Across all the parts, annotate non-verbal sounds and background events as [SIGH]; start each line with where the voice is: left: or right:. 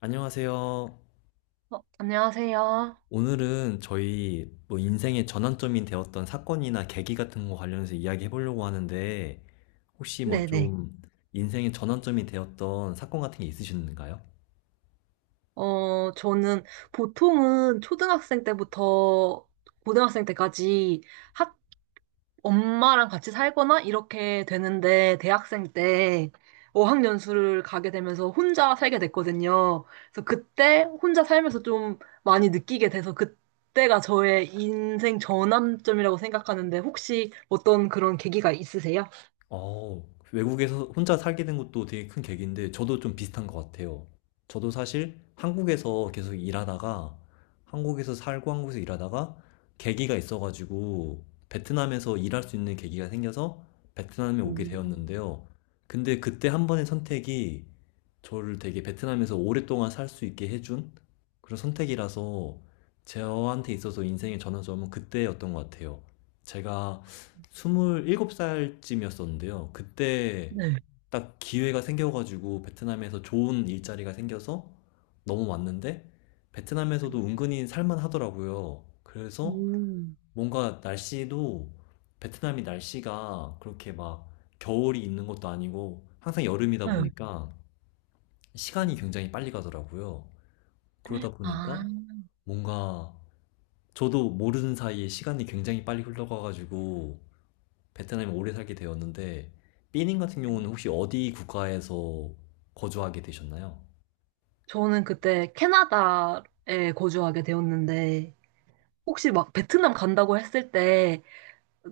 left: 안녕하세요.
right: 안녕하세요.
left: 오늘은 저희 뭐 인생의 전환점이 되었던 사건이나 계기 같은 거 관련해서 이야기해 보려고 하는데, 혹시 뭐
right: 네네.
left: 좀 인생의 전환점이 되었던 사건 같은 게 있으신가요?
right: 저는 보통은 초등학생 때부터 고등학생 때까지 학, 엄마랑 같이 살거나 이렇게 되는데 대학생 때 어학연수를 가게 되면서 혼자 살게 됐거든요. 그래서 그때 혼자 살면서 좀 많이 느끼게 돼서 그때가 저의 인생 전환점이라고 생각하는데 혹시 어떤 그런 계기가 있으세요?
left: 어, 외국에서 혼자 살게 된 것도 되게 큰 계기인데, 저도 좀 비슷한 것 같아요. 저도 사실 한국에서 계속 일하다가, 한국에서 살고 한국에서 일하다가, 계기가 있어가지고, 베트남에서 일할 수 있는 계기가 생겨서 베트남에 오게
right: 음,
left: 되었는데요. 근데 그때 한 번의 선택이 저를 되게 베트남에서 오랫동안 살 수 있게 해준 그런 선택이라서, 저한테 있어서 인생의 전환점은 그때였던 것 같아요. 제가 27살쯤이었었는데요. 그때
right: 네.
left: 딱 기회가 생겨가지고 베트남에서 좋은 일자리가 생겨서 넘어왔는데, 베트남에서도 은근히 살만 하더라고요. 그래서
right: 음,
left: 뭔가 날씨도, 베트남이 날씨가 그렇게 막 겨울이 있는 것도 아니고 항상 여름이다
right: 네.
left: 보니까 시간이
right: 음.
left: 굉장히 빨리 가더라고요. 그러다
right: 아.
left: 보니까 뭔가 저도 모르는 사이에 시간이 굉장히 빨리 흘러가가지고 베트남에 오래 살게 되었는데, 삐님 같은 경우는 혹시 어디 국가에서 거주하게 되셨나요?
right: 저는 그때 캐나다에 거주하게 되었는데, 혹시 막 베트남 간다고 했을 때,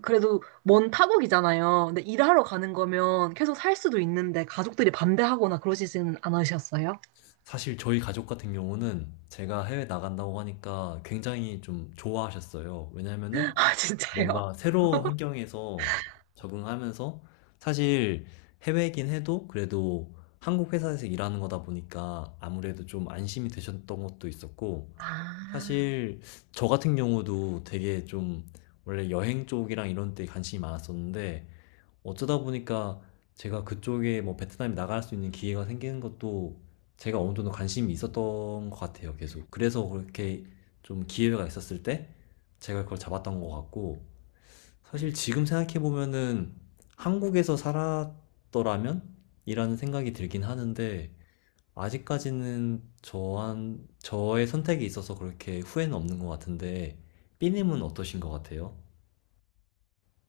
right: 그래도 먼 타국이잖아요. 근데 일하러 가는 거면 계속 살 수도 있는데, 가족들이 반대하거나 그러시지는 않으셨어요?
left: 사실 저희 가족 같은 경우는 제가 해외 나간다고 하니까 굉장히 좀 좋아하셨어요. 왜냐면은
right: [LAUGHS] 아, 진짜요?
left: 뭔가 새로운 환경에서 적응하면서, 사실 해외이긴 해도 그래도 한국 회사에서 일하는 거다 보니까 아무래도 좀 안심이 되셨던 것도 있었고,
right: 아,
left: 사실 저 같은 경우도 되게 좀 원래 여행 쪽이랑 이런 데 관심이 많았었는데, 어쩌다 보니까 제가 그쪽에 뭐 베트남에 나갈 수 있는 기회가 생기는 것도 제가 어느 정도 관심이 있었던 것 같아요, 계속. 그래서 그렇게 좀 기회가 있었을 때 제가 그걸 잡았던 것 같고, 사실 지금 생각해보면은 한국에서 살았더라면? 이라는 생각이 들긴 하는데, 아직까지는 저의 선택에 있어서 그렇게 후회는 없는 것 같은데, 삐님은 어떠신 것 같아요?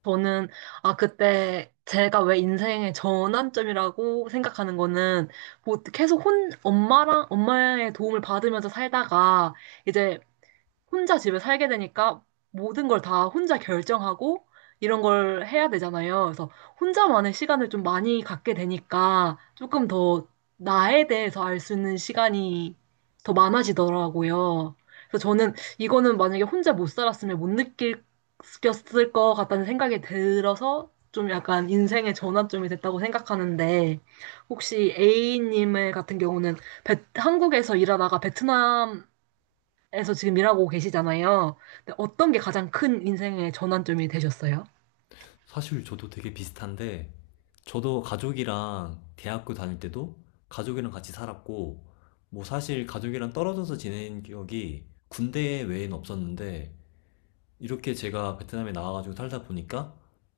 right: 저는, 아, 그때 제가 왜 인생의 전환점이라고 생각하는 거는, 뭐 계속 엄마랑, 엄마의 도움을 받으면서 살다가, 이제 혼자 집에 살게 되니까 모든 걸 다 혼자 결정하고 이런 걸 해야 되잖아요. 그래서 혼자만의 시간을 좀 많이 갖게 되니까 조금 더 나에 대해서 알 수 있는 시간이 더 많아지더라고요. 그래서 저는 이거는 만약에 혼자 못 살았으면 못 느꼈을 것 같다는 생각이 들어서 좀 약간 인생의 전환점이 됐다고 생각하는데 혹시 A님의 같은 경우는 한국에서 일하다가 베트남 에서 지금 일하고 계시잖아요. 근데 어떤 게 가장 큰 인생의 전환점이 되셨어요?
left: 사실 저도 되게 비슷한데, 저도 가족이랑 대학교 다닐 때도 가족이랑 같이 살았고, 뭐 사실 가족이랑 떨어져서 지낸 기억이 군대 외에는 없었는데, 이렇게 제가 베트남에 나와가지고 살다 보니까,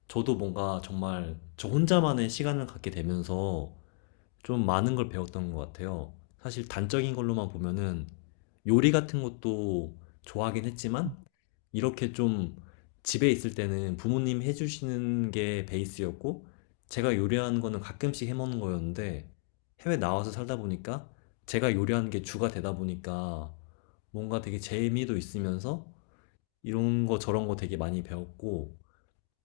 left: 저도 뭔가 정말 저 혼자만의 시간을 갖게 되면서 좀 많은 걸 배웠던 것 같아요. 사실 단적인 걸로만 보면은 요리 같은 것도 좋아하긴 했지만, 이렇게 좀 집에 있을 때는 부모님 해주시는 게 베이스였고, 제가 요리하는 거는 가끔씩 해먹는 거였는데, 해외 나와서 살다 보니까 제가 요리하는 게 주가 되다 보니까 뭔가 되게 재미도 있으면서 이런 거 저런 거 되게 많이 배웠고,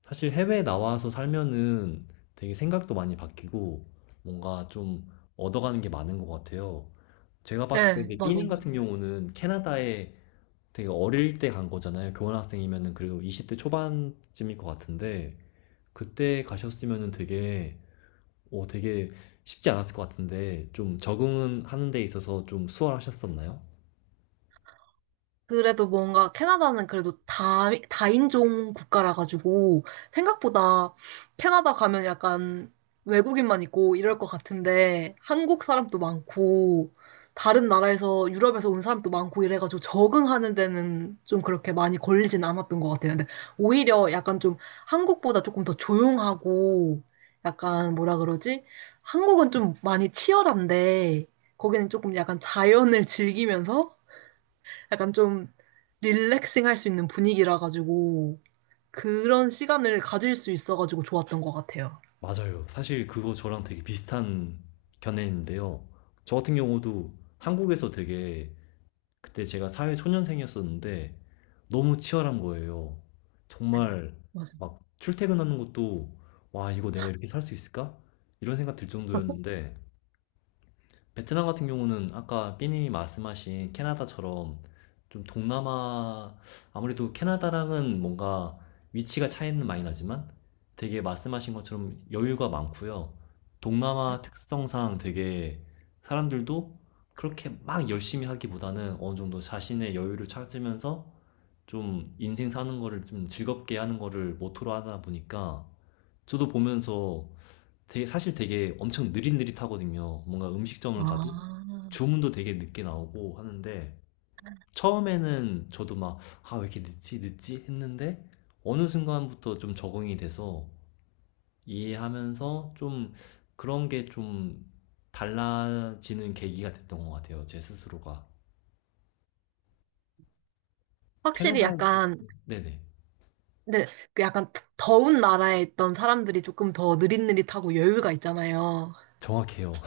left: 사실 해외 나와서 살면은 되게 생각도 많이 바뀌고, 뭔가 좀 얻어가는 게 많은 것 같아요. 제가 봤을 때
right: 네,
left: 이제 삐닝
right: 맞아요.
left: 같은 경우는 캐나다에 되게 어릴 때 간 거잖아요. 교환학생이면은 그래도 20대 초반쯤일 것 같은데, 그때 가셨으면은 되게 되게 쉽지 않았을 것 같은데, 좀 적응은 하는 데 있어서 좀 수월하셨었나요?
right: 그래도 뭔가 캐나다는 그래도 다인종 국가라 가지고 생각보다 캐나다 가면 약간 외국인만 있고 이럴 것 같은데 한국 사람도 많고 다른 나라에서 유럽에서 온 사람도 많고 이래가지고 적응하는 데는 좀 그렇게 많이 걸리진 않았던 것 같아요. 근데 오히려 약간 좀 한국보다 조금 더 조용하고 약간 뭐라 그러지? 한국은 좀 많이 치열한데 거기는 조금 약간 자연을 즐기면서 약간 좀 릴렉싱 할 수 있는 분위기라 가지고 그런 시간을 가질 수 있어 가지고 좋았던 것 같아요.
left: 맞아요. 사실 그거 저랑 되게 비슷한 견해인데요. 저 같은 경우도 한국에서 되게, 그때 제가 사회 초년생이었었는데 너무 치열한 거예요. 정말
right: 맞아.
left: 막 출퇴근하는 것도 와, 이거 내가 이렇게 살 수 있을까? 이런 생각 들 정도였는데, 베트남 같은 경우는 아까 삐님이 말씀하신 캐나다처럼 좀 동남아, 아무래도 캐나다랑은 뭔가 위치가 차이는 많이 나지만 되게 말씀하신 것처럼 여유가 많고요. 동남아 특성상 되게 사람들도 그렇게 막 열심히 하기보다는 어느 정도 자신의 여유를 찾으면서 좀 인생 사는 거를 좀 즐겁게 하는 거를 모토로 하다 보니까 저도 보면서 되게, 사실 되게 엄청 느릿느릿하거든요. 뭔가 음식점을 가도
right: 아,
left: 주문도 되게 늦게 나오고 하는데, 처음에는 저도 막, 아, 왜 이렇게 늦지, 늦지 했는데 어느 순간부터 좀 적응이 돼서 이해하면서 좀, 그런 게 좀 달라지는 계기가 됐던 것 같아요. 제 스스로가.
right: 확실히
left: 캐나다에 계실
right: 약간,
left: 때? 네네.
right: 근데 그 약간 더운 나라에 있던 사람들이 조금 더 느릿느릿하고 여유가 있잖아요.
left: 정확해요.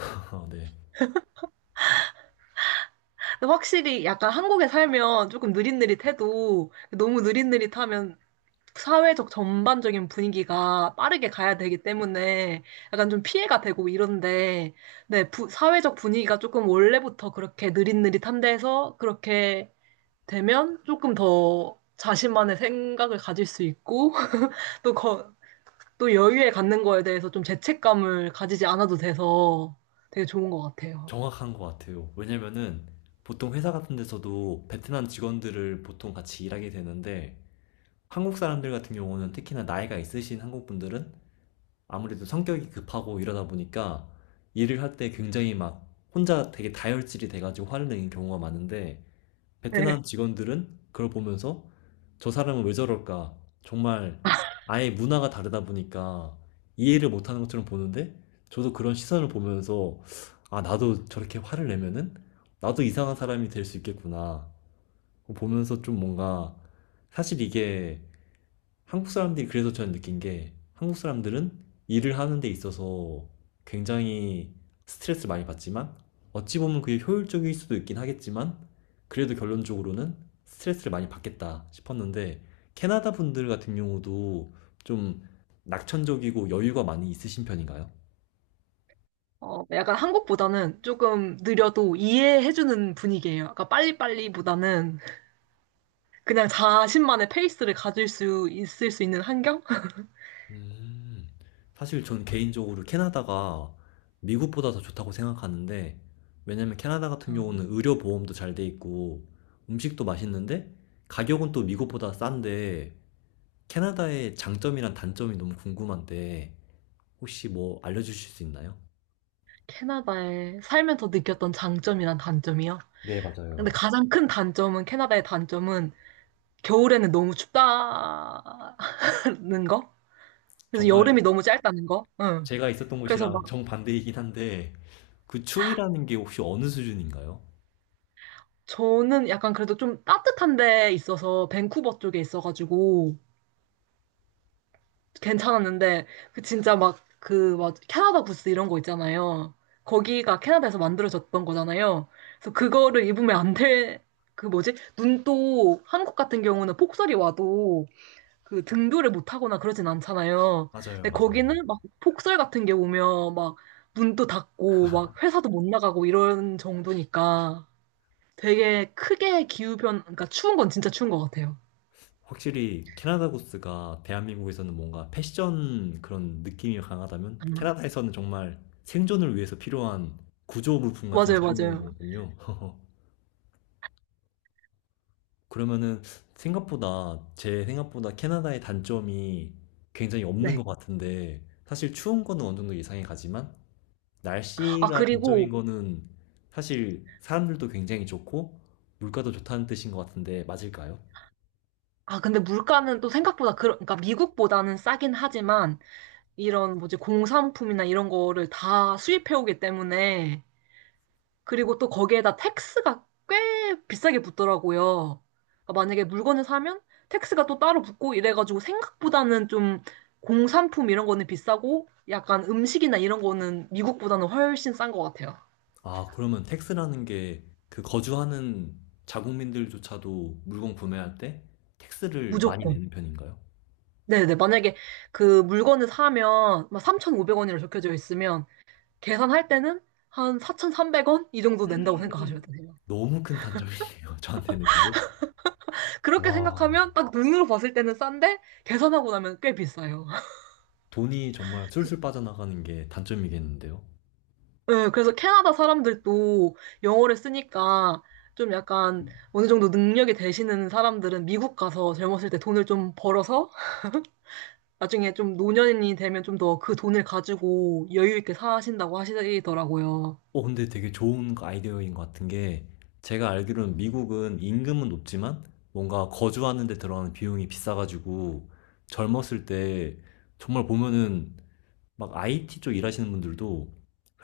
left: [LAUGHS] 네.
right: 근데 확실히 약간 한국에 살면 조금 느릿느릿해도 너무 느릿느릿하면 사회적 전반적인 분위기가 빠르게 가야 되기 때문에 약간 좀 피해가 되고 이런데, 네, 사회적 분위기가 조금 원래부터 그렇게 느릿느릿한데서 그렇게 되면 조금 더 자신만의 생각을 가질 수 있고, [LAUGHS] 또, 거, 또 여유에 갖는 거에 대해서 좀 죄책감을 가지지 않아도 돼서 되게 좋은 것 같아요.
left: 정확한 것 같아요. 왜냐면은 보통 회사 같은 데서도 베트남 직원들을 보통 같이 일하게 되는데, 한국 사람들 같은 경우는 특히나 나이가 있으신 한국 분들은 아무래도 성격이 급하고 이러다 보니까 일을 할 때 굉장히 막 혼자 되게 다혈질이 돼가지고 화를 내는 경우가 많은데,
right: 네.
left: 베트남 직원들은 그걸 보면서 저 사람은 왜 저럴까? 정말 아예 문화가 다르다 보니까 이해를 못하는 것처럼 보는데, 저도 그런 시선을 보면서 아, 나도 저렇게 화를 내면은 나도 이상한 사람이 될 수 있겠구나. 보면서 좀 뭔가, 사실 이게 한국 사람들이, 그래서 저는 느낀 게 한국 사람들은 일을 하는 데 있어서 굉장히 스트레스를 많이 받지만 어찌 보면 그게 효율적일 수도 있긴 하겠지만 그래도 결론적으로는 스트레스를 많이 받겠다 싶었는데, 캐나다 분들 같은 경우도 좀 낙천적이고 여유가 많이 있으신 편인가요?
right: 어, 약간 한국보다는 조금 느려도 이해해주는 분위기예요. 아까 빨리빨리보다는 그냥 자신만의 페이스를 가질 수 있을 수 있는 환경?
left: 음, 사실 전 개인적으로 캐나다가 미국보다 더 좋다고 생각하는데, 왜냐면 캐나다 같은
right: 아,
left: 경우는 의료 보험도 잘 돼 있고, 음식도 맛있는데, 가격은 또 미국보다 싼데, 캐나다의 장점이랑 단점이 너무 궁금한데, 혹시 뭐 알려주실 수 있나요?
right: 캐나다에 살면서 느꼈던 장점이란 단점이요.
left: 네,
right: 근데
left: 맞아요.
right: 가장 큰 단점은 캐나다의 단점은 겨울에는 너무 춥다는 거. 그래서
left: 정말
right: 여름이 너무 짧다는 거. 응.
left: 제가 있었던
right: 그래서
left: 곳이랑
right: 막
left: 정반대이긴 한데, 그 추위라는 게 혹시 어느 수준인가요?
right: 저는 약간 그래도 좀 따뜻한 데 있어서 밴쿠버 쪽에 있어가지고 괜찮았는데 그 진짜 막 그 막 캐나다 부스 이런 거 있잖아요. 거기가 캐나다에서 만들어졌던 거잖아요. 그래서 그거를 입으면 안 돼. 그 뭐지? 눈도 한국 같은 경우는 폭설이 와도 그 등교를 못 하거나 그러진 않잖아요.
left: 맞아요,
right: 근데
left: 맞아요.
right: 거기는 막 폭설 같은 게 오면 막 눈도 닫고
left: [LAUGHS]
right: 막 회사도 못 나가고 이런 정도니까 되게 크게 그러니까 추운 건 진짜 추운 것 같아요.
left: 확실히 캐나다 구스가 대한민국에서는 뭔가 패션 그런 느낌이 강하다면
right: 음.
left: 캐나다에서는 정말 생존을 위해서 필요한 구조 물품 같은
right: 맞아요,
left: 수준인
right: 맞아요.
left: 거거든요. [LAUGHS] 그러면은 생각보다, 제 생각보다 캐나다의 단점이 굉장히 없는 것
right: 네.
left: 같은데, 사실 추운 거는 어느 정도 예상이 가지만
right: 아,
left: 날씨가 단점인
right: 그리고
left: 거는, 사실 사람들도 굉장히 좋고 물가도 좋다는 뜻인 것 같은데 맞을까요?
right: 아, 근데 물가는 또 생각보다, 그 그러니까 미국보다는 싸긴 하지만, 이런 뭐지, 공산품이나 이런 거를 다 수입해오기 때문에, 그리고 또 거기에다 텍스가 꽤 비싸게 붙더라고요. 그러니까 만약에 물건을 사면 텍스가 또 따로 붙고 이래가지고 생각보다는 좀 공산품 이런 거는 비싸고, 약간 음식이나 이런 거는 미국보다는 훨씬 싼 것 같아요.
left: 아, 그러면 택스라는 게 그 거주하는 자국민들조차도 물건 구매할 때 택스를 많이
right: 무조건.
left: 내는 편인가요?
right: 네네. 만약에 그 물건을 사면 막 3,500원이라 적혀져 있으면, 계산할 때는 한 4,300원 이 정도 낸다고 생각하셔면 돼요.
left: 너무 큰 단점이네요, [LAUGHS] 저한테는 그게.
right: 그렇게
left: 와,
right: 생각하면 딱 눈으로 봤을 때는 싼데 계산하고 나면 꽤 비싸요. [LAUGHS]
left: 돈이 정말 술술 빠져나가는 게 단점이겠는데요.
right: 네, 그래서 캐나다 사람들도 영어를 쓰니까 좀 약간 어느 정도 능력이 되시는 사람들은 미국 가서 젊었을 때 돈을 좀 벌어서 나중에 좀 노년이 되면 좀 더 그 돈을 가지고 여유 있게 사신다고 하시더라고요.
left: 근데 되게 좋은 아이디어인 것 같은 게, 제가 알기로는 미국은 임금은 높지만 뭔가 거주하는 데 들어가는 비용이 비싸가지고 젊었을 때 정말 보면은 막 IT 쪽 일하시는 분들도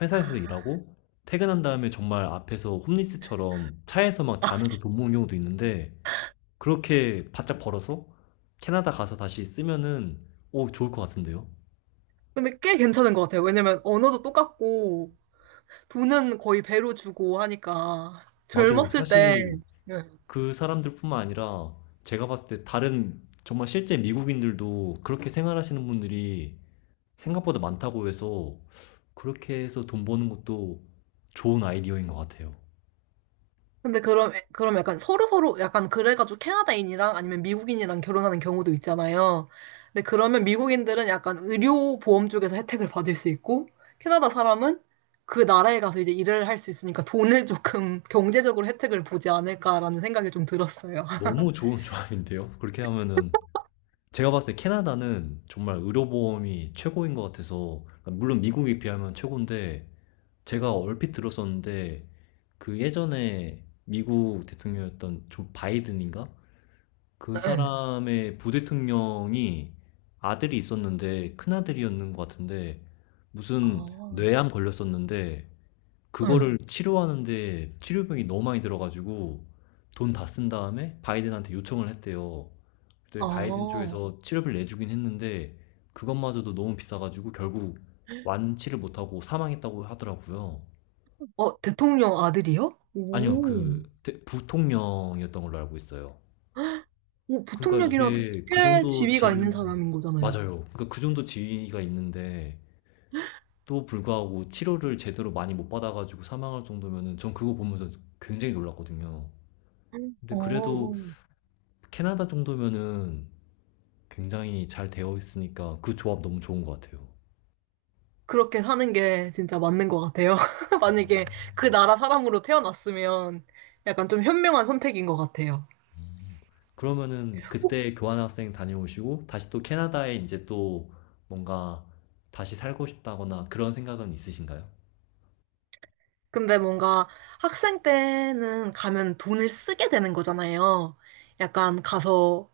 left: 회사에서
right: 아.
left: 일하고 퇴근한 다음에 정말 앞에서 홈리스처럼 차에서 막 자면서 돈
right: [LAUGHS]
left: 모은 경우도 있는데, 그렇게 바짝 벌어서 캐나다 가서 다시 쓰면은 오, 좋을 것 같은데요?
right: 근데 꽤 괜찮은 것 같아요. 왜냐면 언어도 똑같고 돈은 거의 배로 주고 하니까
left: 맞아요.
right: 젊었을 때
left: 사실
right: 예.
left: 그 사람들뿐만 아니라 제가 봤을 때 다른 정말 실제 미국인들도 그렇게 생활하시는 분들이 생각보다 많다고 해서 그렇게 해서 돈 버는 것도 좋은 아이디어인 것 같아요.
right: 근데 그럼 약간 서로 약간 그래가지고 캐나다인이랑 아니면 미국인이랑 결혼하는 경우도 있잖아요. 근데 그러면 미국인들은 약간 의료 보험 쪽에서 혜택을 받을 수 있고 캐나다 사람은 그 나라에 가서 이제 일을 할 수 있으니까 돈을 [LAUGHS] 조금 경제적으로 혜택을 보지 않을까라는 생각이 좀 들었어요. [LAUGHS]
left: 너무 좋은 [LAUGHS] 조합인데요? 그렇게 하면은 제가 봤을 때 캐나다는 정말 의료보험이 최고인 것 같아서, 그러니까 물론 미국에 비하면 최고인데, 제가 얼핏 들었었는데, 그 예전에 미국 대통령이었던 조 바이든인가? 그 사람의 부대통령이 아들이 있었는데, 큰아들이었는 것 같은데, 무슨
right: 아,
left: 뇌암 걸렸었는데,
right: 응.
left: 그거를 치료하는데 치료비용이 너무 많이 들어가지고, 돈 다 쓴 다음에 바이든한테 요청을 했대요.
right: 아,
left: 그때 바이든
right: 어,
left: 쪽에서 치료비를 내주긴 했는데 그것마저도 너무 비싸가지고 결국 완치를 못하고 사망했다고 하더라고요.
right: 대통령 아들이요?
left: 아니요,
right: 오.
left: 부통령이었던 걸로 알고 있어요.
right: 오,
left: 그러니까
right: 부통령이라도
left: 이게 그
right: 꽤
left: 정도
right: 지위가 있는
left: 지위는,
right: 사람인 거잖아요.
left: 맞아요. 그러니까 그 정도 지위가 있는데 또 불구하고 치료를 제대로 많이 못 받아가지고 사망할 정도면은 전 그거 보면서 굉장히 놀랐거든요.
right: 어,
left: 근데 그래도
right: 어.
left: 캐나다 정도면은 굉장히 잘 되어 있으니까 그 조합 너무 좋은 것 같아요.
right: 그렇게 사는 게 진짜 맞는 것 같아요. [LAUGHS] 만약에 그 나라 사람으로 태어났으면 약간 좀 현명한 선택인 것 같아요.
left: 그러면은
right: 어?
left: 그때 교환학생 다녀오시고 다시 또 캐나다에 이제 또 뭔가 다시 살고 싶다거나 그런 생각은 있으신가요?
right: 근데 뭔가 학생 때는 가면 돈을 쓰게 되는 거잖아요. 약간 가서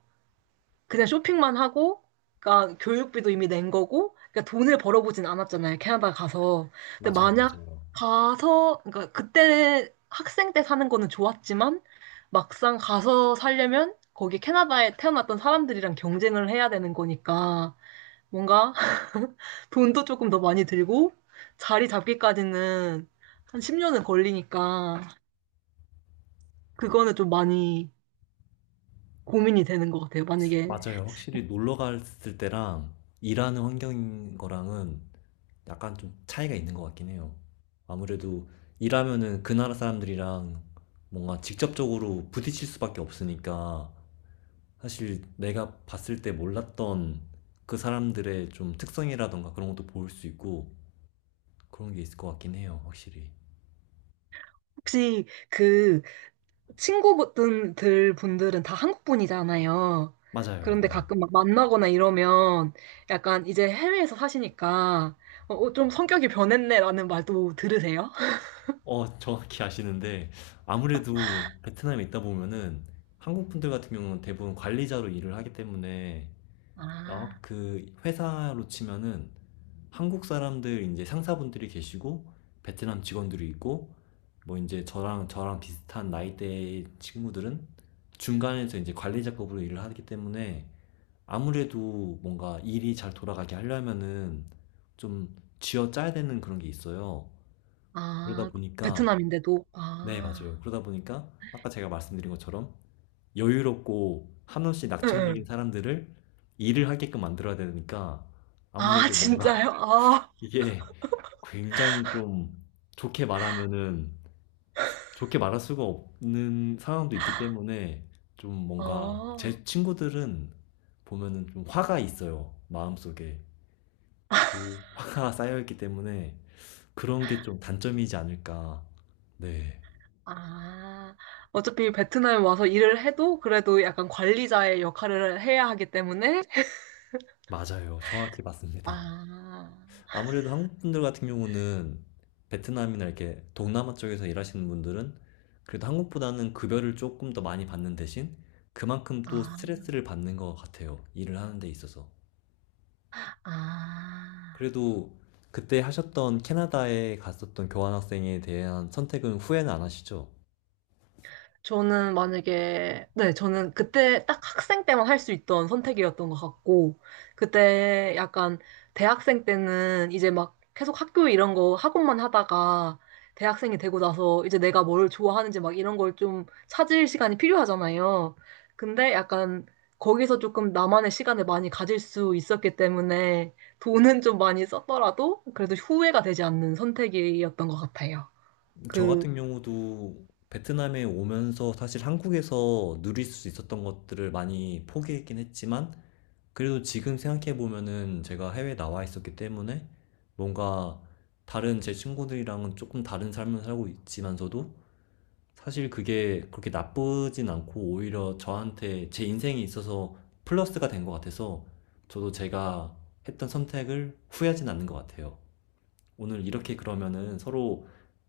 right: 그냥 쇼핑만 하고, 그러니까 교육비도 이미 낸 거고, 그러니까 돈을 벌어보진 않았잖아요, 캐나다 가서. 근데
left: 맞아요,
right: 만약
left: 맞아요.
right: 가서, 그러니까 그때 학생 때 사는 거는 좋았지만, 막상 가서 살려면 거기 캐나다에 태어났던 사람들이랑 경쟁을 해야 되는 거니까, 뭔가 [LAUGHS] 돈도 조금 더 많이 들고, 자리 잡기까지는 한 10년은 걸리니까, 그거는 좀 많이 고민이 되는 것 같아요. 만약에,
left: 맞아요. 확실히 놀러 갔을 때랑 일하는 환경인 거랑은 약간 좀 차이가 있는 것 같긴 해요. 아무래도 일하면은 그 나라 사람들이랑 뭔가 직접적으로 부딪힐 수밖에 없으니까 사실 내가 봤을 때 몰랐던 그 사람들의 좀 특성이라던가 그런 것도 볼 수 있고 그런 게 있을 것 같긴 해요, 확실히.
right: 혹시 그 친구분들 분들은 다 한국 분이잖아요.
left: 맞아요.
right: 그런데
left: 네.
right: 가끔 막 만나거나 이러면 약간 이제 해외에서 사시니까 좀 성격이 변했네라는 말도 들으세요?
left: 정확히 아시는데, 아무래도 베트남에 있다 보면은 한국 분들 같은 경우는 대부분 관리자로 일을 하기 때문에, 아,
right: 아,
left: 그 회사로 치면은 한국 사람들 이제 상사분들이 계시고 베트남 직원들이 있고 뭐 이제 저랑, 저랑 비슷한 나이대의 친구들은 중간에서 이제 관리자급으로 일을 하기 때문에 아무래도 뭔가 일이 잘 돌아가게 하려면은 좀 쥐어짜야 되는 그런 게 있어요. 그러다
right: 아,
left: 보니까,
right: 베트남인데도
left: 네, 맞아요.
right: 아,
left: 그러다 보니까 아까 제가 말씀드린 것처럼 여유롭고 한없이
right: 응,
left: 낙천적인
right: 응.
left: 사람들을 일을 하게끔 만들어야 되니까
right: 아,
left: 아무래도 뭔가
right: 진짜요? 아,
left: [LAUGHS] 이게 굉장히 좀, 좋게 말하면은 좋게 말할 수가 없는 상황도 있기 때문에, 좀 뭔가
right: 어,
left: 제 친구들은 보면은 좀 화가 있어요. 마음속에. 그 화가 [LAUGHS] 쌓여 있기 때문에 그런 게 좀 단점이지 않을까. 네,
right: 아, 어차피 베트남에 와서 일을 해도 그래도 약간 관리자의 역할을 해야 하기 때문에
left: 맞아요. 정확히 맞습니다.
right: 아,
left: 아무래도 한국 분들 같은 경우는 베트남이나 이렇게 동남아 쪽에서 일하시는 분들은 그래도 한국보다는 급여를 조금 더 많이 받는 대신 그만큼 또
right: 아,
left: 스트레스를 받는 것 같아요. 일을 하는 데 있어서.
right: 아.
left: 그래도 그때 하셨던 캐나다에 갔었던 교환학생에 대한 선택은 후회는 안 하시죠?
right: 네, 저는 그때 딱 학생 때만 할 수 있던 선택이었던 것 같고, 그때 약간 대학생 때는 이제 막 계속 학교 이런 거 학업만 하다가 대학생이 되고 나서 이제 내가 뭘 좋아하는지 막 이런 걸 좀 찾을 시간이 필요하잖아요. 근데 약간 거기서 조금 나만의 시간을 많이 가질 수 있었기 때문에 돈은 좀 많이 썼더라도 그래도 후회가 되지 않는 선택이었던 것 같아요.
left: 저
right: 그,
left: 같은 경우도 베트남에 오면서 사실 한국에서 누릴 수 있었던 것들을 많이 포기했긴 했지만, 그래도 지금 생각해보면은 제가 해외에 나와 있었기 때문에 뭔가 다른 제 친구들이랑은 조금 다른 삶을 살고 있지만서도 사실 그게 그렇게 나쁘진 않고 오히려 저한테 제 인생에 있어서 플러스가 된 것 같아서 저도 제가 했던 선택을 후회하진 않는 것 같아요. 오늘 이렇게 그러면은 서로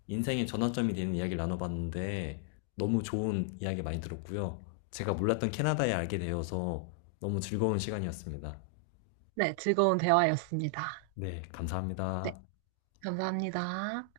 left: 인생의 전환점이 되는 이야기를 나눠봤는데 너무 좋은 이야기 많이 들었고요. 제가 몰랐던 캐나다에 알게 되어서 너무 즐거운 시간이었습니다.
right: 네, 즐거운 대화였습니다.
left: 네,
right: 네.
left: 감사합니다.
right: 감사합니다.